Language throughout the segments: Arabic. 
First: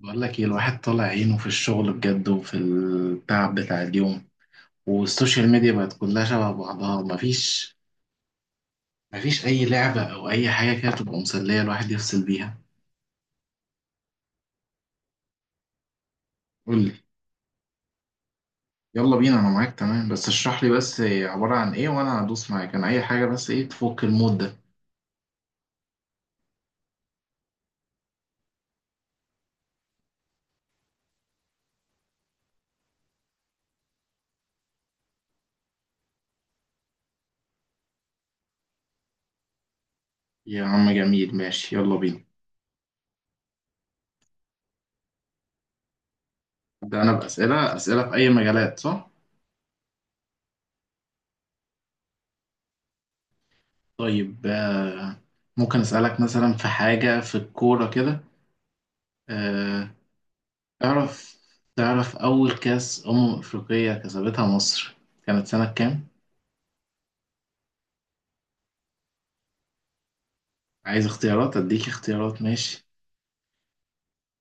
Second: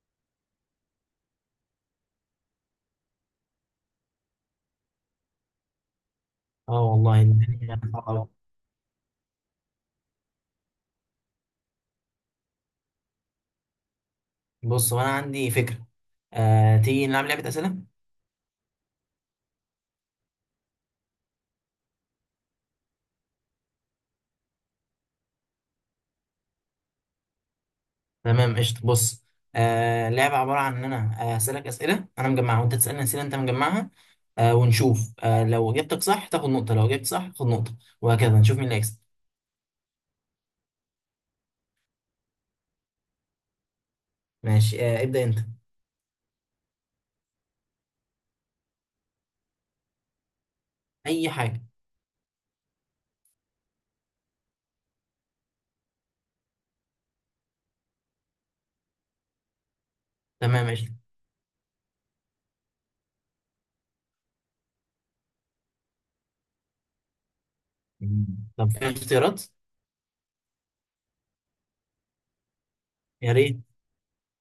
بقول لك ايه، الواحد طالع عينه في الشغل بجد وفي التعب بتاع اليوم، والسوشيال ميديا بقت كلها شبه اه، بعضها. والله مفيش الدنيا صعبة. مفيش اي لعبة او اي حاجة كده تبقى مسلية الواحد يفصل بيها. بص، وانا عندي فكره. قول لي. تيجي نلعب لعبه اسئله؟ يلا بينا انا معاك، تمام، بس اشرح لي بس عبارة عن ايه وانا هدوس معاك انا اي حاجة، بس ايه تفك المود ده. تمام قشطه. بص، اللعبه عباره عن ان انا اسالك اسئله انا مجمعها، وانت تسالني اسئله انت مجمعها. ونشوف، لو جبتك صح تاخد نقطه، لو جبت صح خد نقطه، وهكذا نشوف مين اللي هيكسب. يا عم جميل، ماشي يلا بينا. ماشي، ابدا انت. ده انا بأسئلة، اسئلة في اي مجالات صح؟ اي حاجه. طيب ممكن اسألك مثلا في حاجة في الكورة كده. آه، تمام قشطه. تعرف تعرف أول كأس أمم أفريقية كسبتها مصر كانت سنة كام؟ مم. طب في اختيارات؟ عايز اختيارات؟ أديك اختيارات ماشي. يا ريت.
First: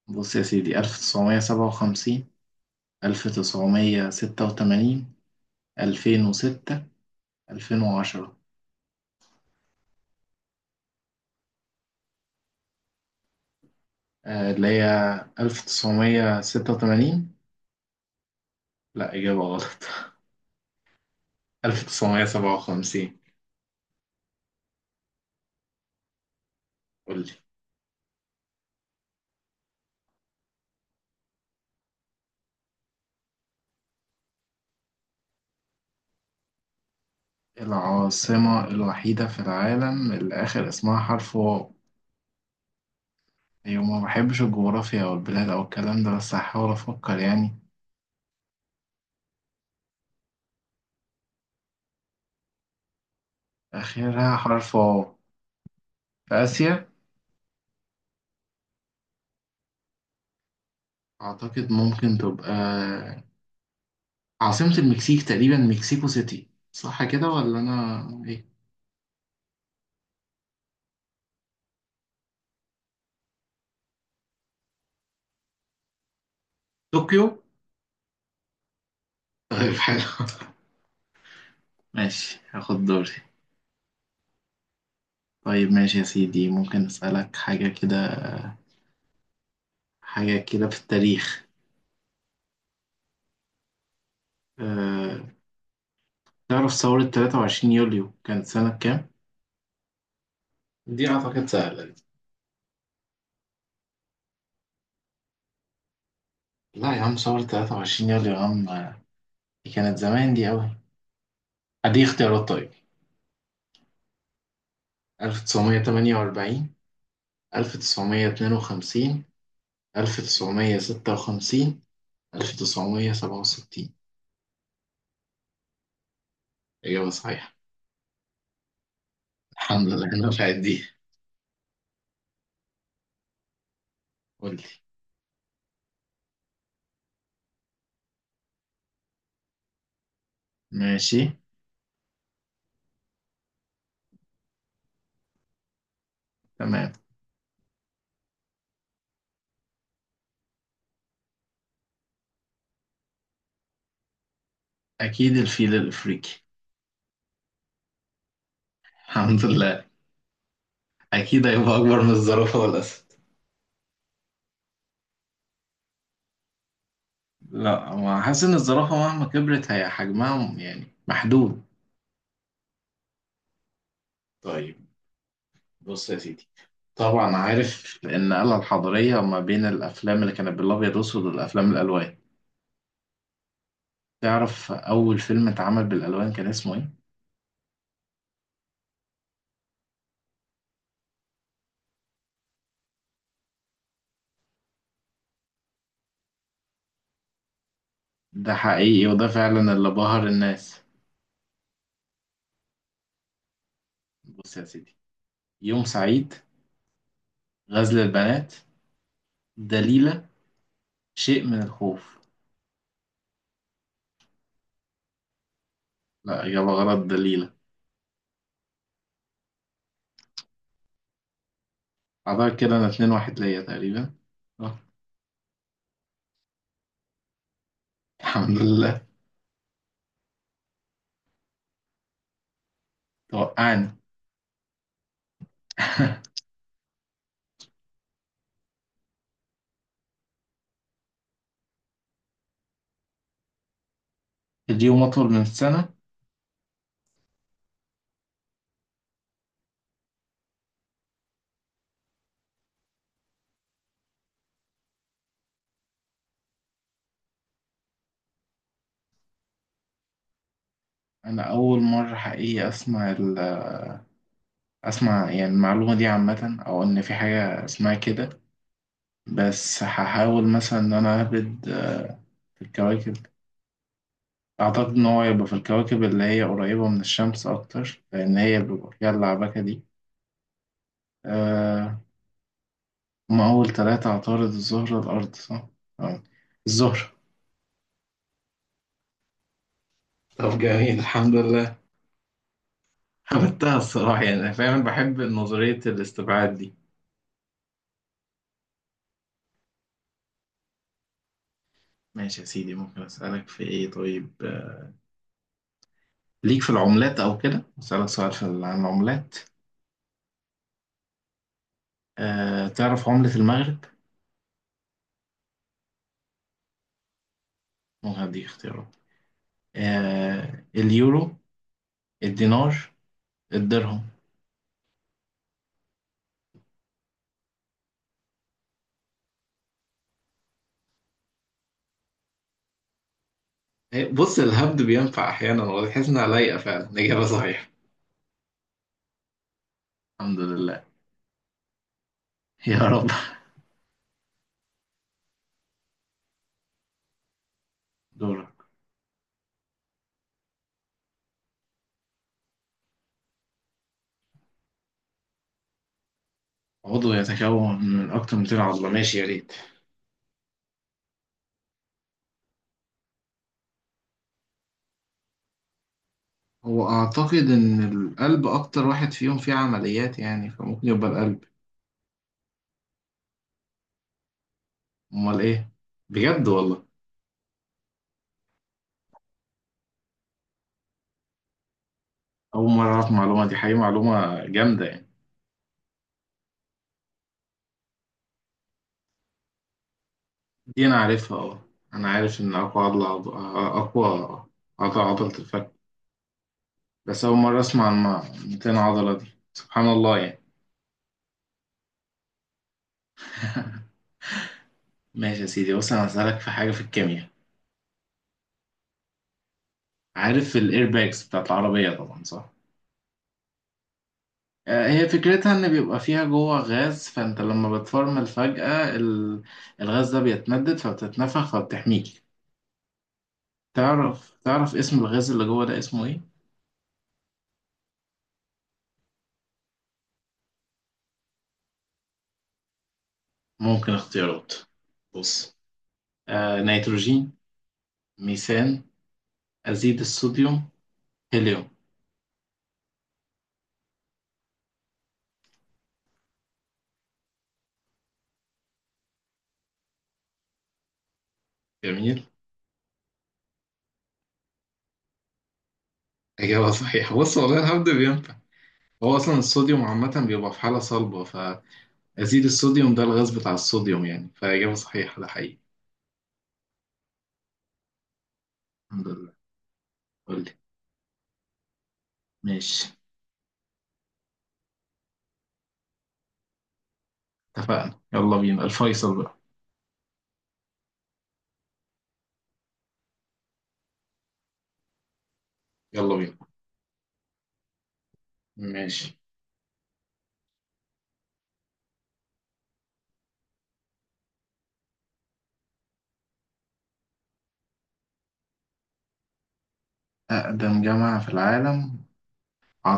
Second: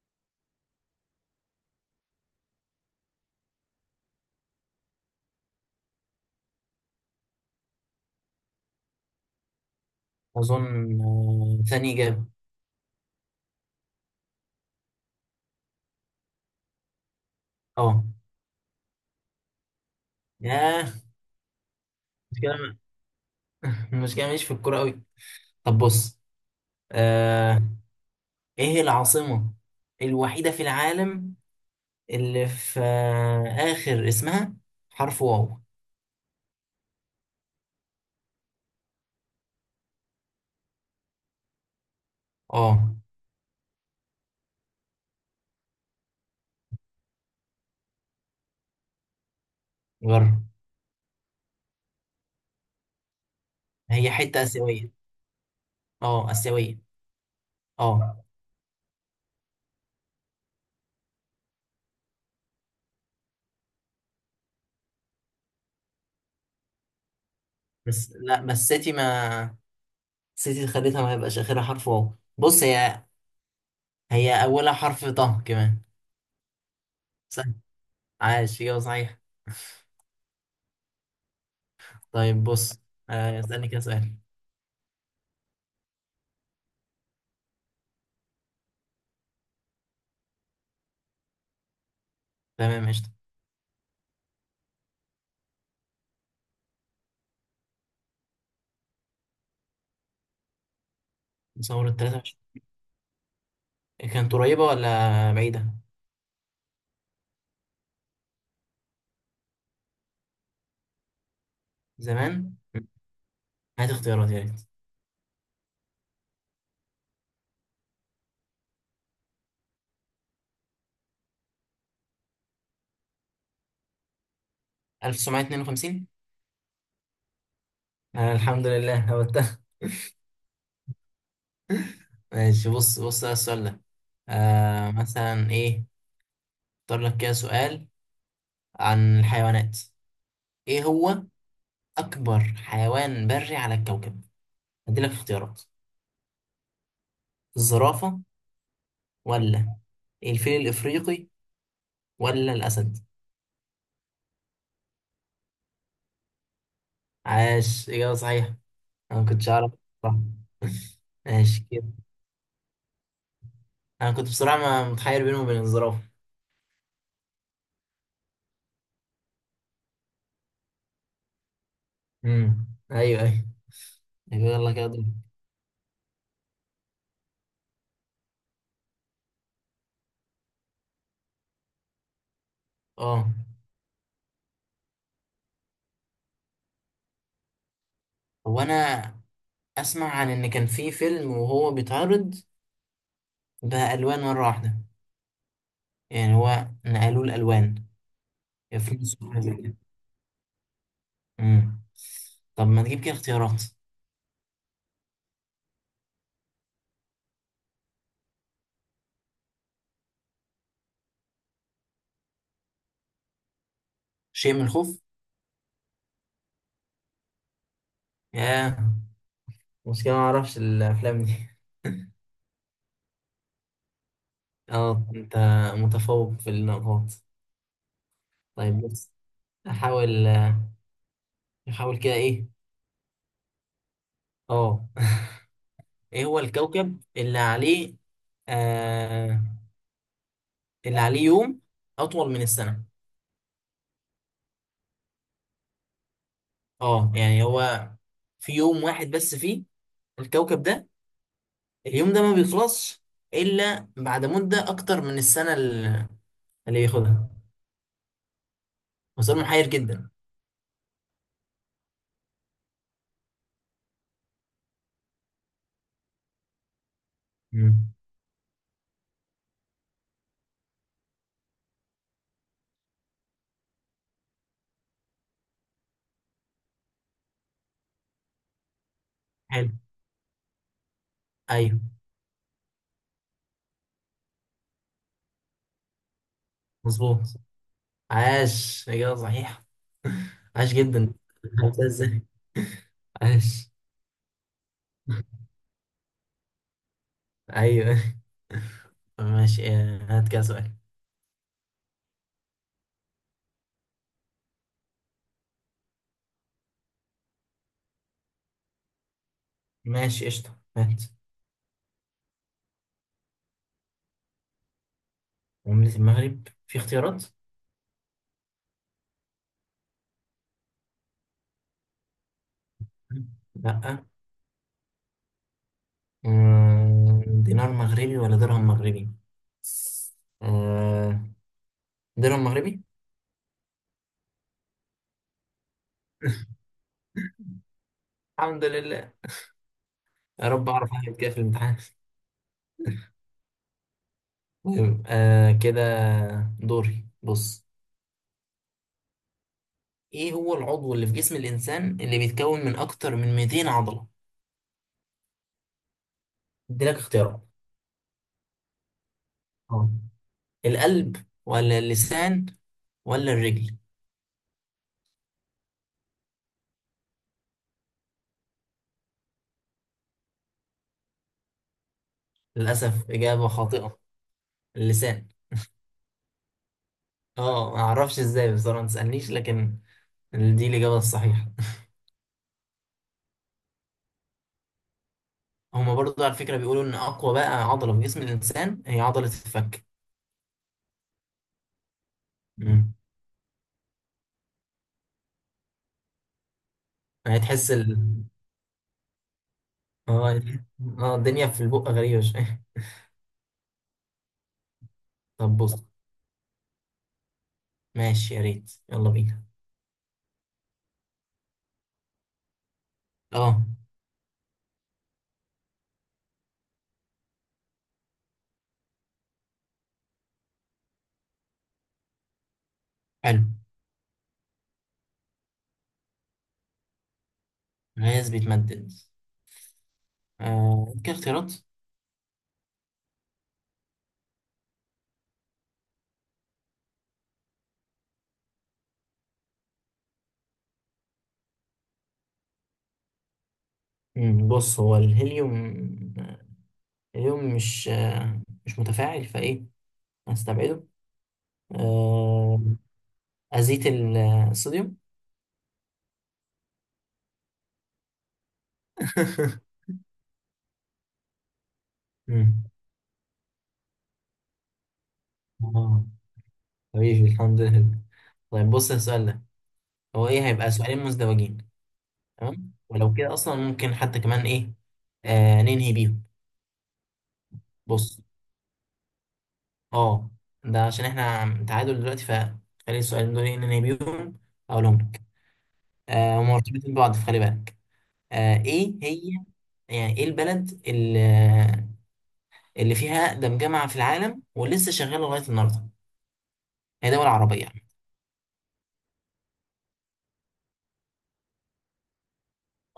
بص يا سيدي، ألف تسعمية سبعة وخمسين، ألف تسعمية ستة وتمانين، ألفين وستة، ألفين وعشرة. اظن ثاني اجابه. اللي هي ألف تسعمية ستة وتمانين. اه. لأ، إجابة غلط. ياه. ألف تسعمية مش كده سبعة وخمسين. مش كده، ماليش في الكوره قوي. طب بص. قولي. آه ايه العاصمة الوحيدة في العالم اللي في آخر اسمها حرف واو؟ العاصمة الوحيدة في العالم اللي آخر اسمها حرف واو؟ اه. أيوة، ما بحبش الجغرافيا أو البلاد أو الكلام ده، بس هحاول أفكر يعني. جرب. هي آخرها حتة حرف آسيوية. واو، اه، في آسيوية. آسيا. اه. أعتقد ممكن تبقى عاصمة المكسيك، تقريبا مكسيكو سيتي صح كده ولا أنا بس لا، إيه؟ بس سيتي ما، سيتي خليتها ما يبقاش آخرها حرف واو. بص، هي، هي أولها حرف طه كمان. طوكيو. سهل. عاش، إجابة صحيحة. طيب حلو. ماشي طيب بص، هاخد دوري. اسألني كده سؤال. طيب ماشي يا سيدي، ممكن أسألك حاجة كده، حاجة كده في التاريخ. تمام قشطة. أه... تعرف ثورة 23 يوليو كانت سنة كام؟ دي أعتقد سهلة ثورة دي. 23 كانت قريبة ولا بعيدة؟ لا يا عم، ثورة 23 يوليو يا عم، دي كانت زمان دي أوي. أدي زمان؟ اختيارات طيب: هات اختيارات يا ريت. 1948، ألف تسعمية اتنين وخمسين، ألف تسعمية ستة وخمسين، ألف تسعمية سبعة وستين. 1952. إجابة صحيحة. أنا الحمد لله هبتها. الحمد لله أنا نفعت دي. ماشي، بص بص على السؤال ده. قولي. مثلا إيه. أختار لك كده سؤال عن الحيوانات. إيه ماشي. هو أكبر حيوان بري على الكوكب؟ هديلك اختيارات. تمام. الزرافة، ولا الفيل الإفريقي، ولا الأسد؟ أكيد الفيل الأفريقي. عاش، إجابة صحيحة. أنا ما الحمد كنتش أعرف، لله. صح. أكيد ماشي هيبقى كده. أكبر من الزرافة والأسد. أنا كنت بصراحة متحير بينه وبين الزرافة. لا، هو حاسس إن الزرافة مهما كبرت هي حجمها يعني محدود. أيوه، أيوه. يلا طيب كده دور. بص يا سيدي، طبعا عارف النقلة الحضارية ما بين الأفلام اللي كانت بالأبيض وأسود والأفلام الألوان. أه. تعرف أول فيلم اتعمل بالألوان كان اسمه إيه؟ هو أنا اسمع عن ان كان في فيلم وهو بيتعرض بالوان مره واحده، يعني هو نقلوا الالوان. ده يا، في حقيقي ناس وده بتعمل زي فعلا كده. اللي بهر الناس. امم. طب ما نجيب كده اختيارات. بص يا سيدي: يوم سعيد، غزل البنات، دليلة، شيء من الخوف. شيء من الخوف. لا إجابة غلط، دليلة. يا، مشكله ما اعرفش الافلام دي أعتقد كده أنا اتنين واحد ليا تقريبا. أه. اه، انت متفوق في النقاط. الحمد طيب لله. بص. احاول احاول كده ايه. توقعني. اه ايه هو الكوكب اللي عليه، آه اللي عليه يوم اطول من السنه؟ اليوم أطول من السنة. اه، يعني هو في يوم واحد بس، فيه الكوكب ده، اليوم ده ما بيخلصش الا بعد مده اكتر من السنه اللي بياخدها. وسؤال محير جدا. أنا أول مرة حقيقي أسمع أسمع يعني المعلومة دي عامة أو إن في حاجة اسمها مم. كده. بس هحاول مثلا إن أنا أهبد في الكواكب. أعتقد إن هو يبقى في الكواكب اللي هي قريبة من الشمس أكتر، لأن هي بيبقى فيها اللعبكة حلو. دي. ايوه. أه. هما أول تلاتة: عطارد، الزهرة، الأرض صح؟ أه. الزهرة. مظبوط. عاش، اجابه صحيحه. طب عاش جميل، جدا. الحمد لله. عرفتها ازاي. عاش. عملتها الصراحة يعني، أنا فعلا بحب نظرية الاستبعاد دي. ايوه. ماشي، هات كده سؤال. ماشي يا سيدي، ممكن أسألك في إيه طيب، ليك في العملات أو كده، أسألك سؤال في عن العملات. ماشي قشطه، هات. أه، تعرف عملة المغرب؟ عمله المغرب في اختيارات؟ ممكن أديك اختيارات. أه: اليورو، الدينار، الدرهم. لا. دينار مغربي ولا درهم مغربي؟ آه، درهم مغربي. بص، الهبد بينفع احيانا وتحس انها لايقه فعلا، الاجابه صحيحه. الحمد لله. الحمد يا رب لله. اعرف اعمل كده في الامتحان. يا رب. المهم كده، دوري. بص، دورك. ايه هو العضو اللي في جسم الانسان اللي بيتكون من اكتر من 200 عضلة؟ اديلك عضو اختيارات. يتكون من اكتر من 200 عضله، ماشي يا ريت. اه، القلب ولا اللسان ولا الرجل؟ هو اعتقد ان القلب اكتر واحد فيهم فيه عمليات يعني، فممكن يبقى القلب. للاسف، اجابة خاطئة. اللسان. امال ايه؟ بجد والله. اه، ما اعرفش ازاي بصراحة، ما تسالنيش، لكن دي الاجابة الصحيحة. اول مره اعرف المعلومه دي، حقيقه معلومه جامده يعني. هما برضو على فكرة بيقولوا ان اقوى بقى عضلة في جسم الانسان هي عضلة الفك. دي انا عارفها، اه. انا عارف ان اقوى مم. اقوى عضله عضله الفك. بس اول يعني مره تحس اسمع عن 200 عضله دي. سبحان الله اه. يعني. اه، الدنيا في البق غريبة شوية. ماشي يا طب سيدي، بص. بص انا هسألك في حاجة في الكيمياء. ماشي يا ريت، يلا بينا. عارف الايرباكس بتاعت العربية طبعا صح؟ اه. هي فكرتها ان بيبقى فيها جوه غاز، فانت لما بتفرمل فجأة الغاز ده بيتمدد فبتتنفخ فبتحميك. حلو. تعرف اسم الغاز اللي جوه ده اسمه ايه؟ غاز بيتمدد. كاختيارات؟ ممكن اختيارات. بص: آه نيتروجين، ميثان، أزيد الصوديوم، هيليوم. بص، هو الهيليوم، الهيليوم مش متفاعل فايه، هنستبعده. جميل. آه أزيت الصوديوم. إجابة صحيحة، بص والله الحمد لله بينفع. هو أصلا الصوديوم عامة بيبقى في حالة صلبة. أزيد مم. الصوديوم ده الغاز بتاع الصوديوم يعني، فإجابة صحيحة ده حقيقي. اه، حبيبي الحمد لله. طيب بص الحمد السؤال لله. ده، هو قول ايه، لي. هيبقى سؤالين مزدوجين. تمام، ماشي، ولو كده اصلا ممكن حتى كمان ايه، ننهي بيهم. اتفقنا، بص. يلا بينا، الفيصل بقى. اه، ده عشان احنا تعادل دلوقتي، فخلي السؤالين دول ننهي بيهم، اقولهم لك. يلا بينا. هما مرتبطين ببعض، فخلي بالك. ايه ماشي. هي، يعني ايه البلد اللي فيها أقدم جامعة في العالم ولسه شغالة لغاية النهاردة؟ هي دولة عربية يعني. أقدم جامعة في العالم؟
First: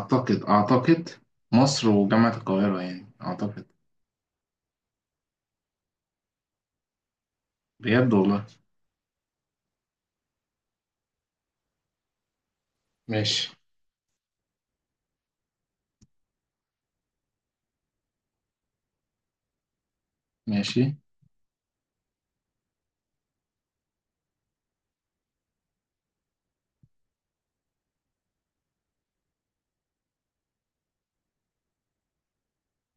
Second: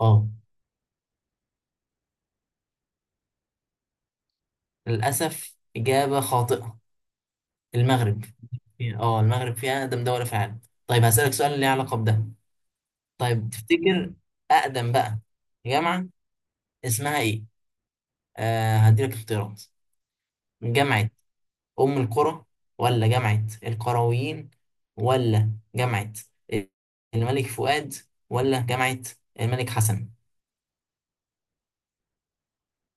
اه. أعتقد مصر وجامعة القاهرة يعني أعتقد. للأسف، إجابة خاطئة. بجد المغرب. والله. اه، المغرب فيها أقدم دولة في العالم. طيب هسألك سؤال ليه علاقة بده. طيب ماشي. تفتكر أقدم بقى جامعة اسمها ايه؟ هديلك اختيارات. ماشي. جامعة أم القرى، ولا جامعة القرويين، ولا جامعة الملك فؤاد، ولا جامعة الملك حسن؟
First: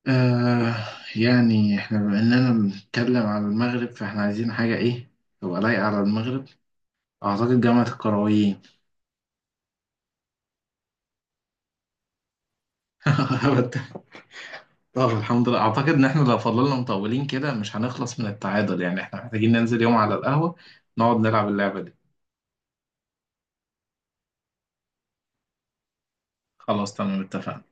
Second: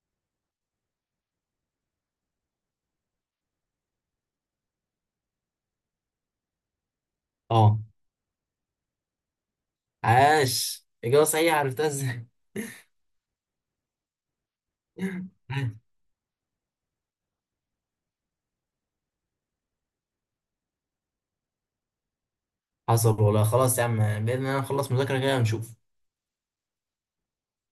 آه، يعني احنا بما إننا بنتكلم على المغرب فاحنا عايزين حاجة إيه تبقى لايقة على المغرب. أعتقد اه. جامعة القرويين. عاش، إجابة صحيحة. عرفتها ازاي. اه الحمد لله. اعتقد ان احنا لو فضلنا مطولين كده مش هنخلص من التعادل، يعني احنا محتاجين ننزل يوم على القهوة نقعد نلعب اللعبة دي. حصل والله، خلاص يا عم، بإذن الله نخلص مذاكرة كده ونشوف. خلاص تمام، اتفقنا.